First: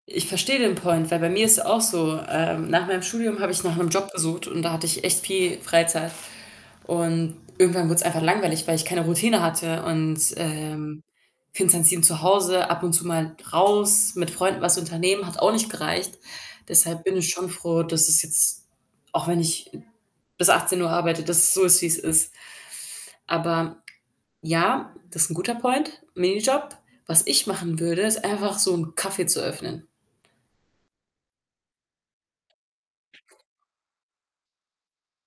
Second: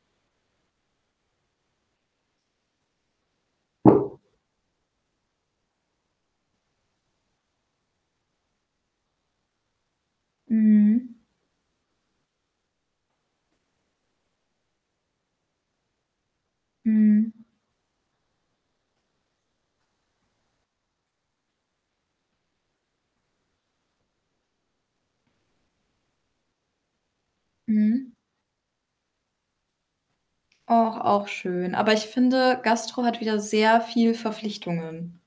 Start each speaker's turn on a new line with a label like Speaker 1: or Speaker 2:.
Speaker 1: Ich verstehe den Point, weil bei mir ist es auch so. Ähm, nach meinem Studium habe ich nach 'nem Job gesucht und da hatte ich echt viel Freizeit und irgendwann wurde es einfach langweilig, weil ich keine Routine hatte und, ähm,
Speaker 2: Mhm.
Speaker 1: 24/7 zu Hause, ab und zu mal raus, mit Freunden was unternehmen, hat auch nicht gereicht. Deshalb bin ich
Speaker 2: Mhm.
Speaker 1: schon froh, dass es jetzt, auch wenn ich bis 18 arbeite, dass es so ist, wie's ist. Aber ja, das ist 'n guter Point, Minijob. Was ich machen würde,
Speaker 2: Mhm.
Speaker 1: ist einfach so 'n Café zu öffnen.
Speaker 2: Oh, auch schön. Aber ich finde, Gastro hat wieder sehr viel Verpflichtungen.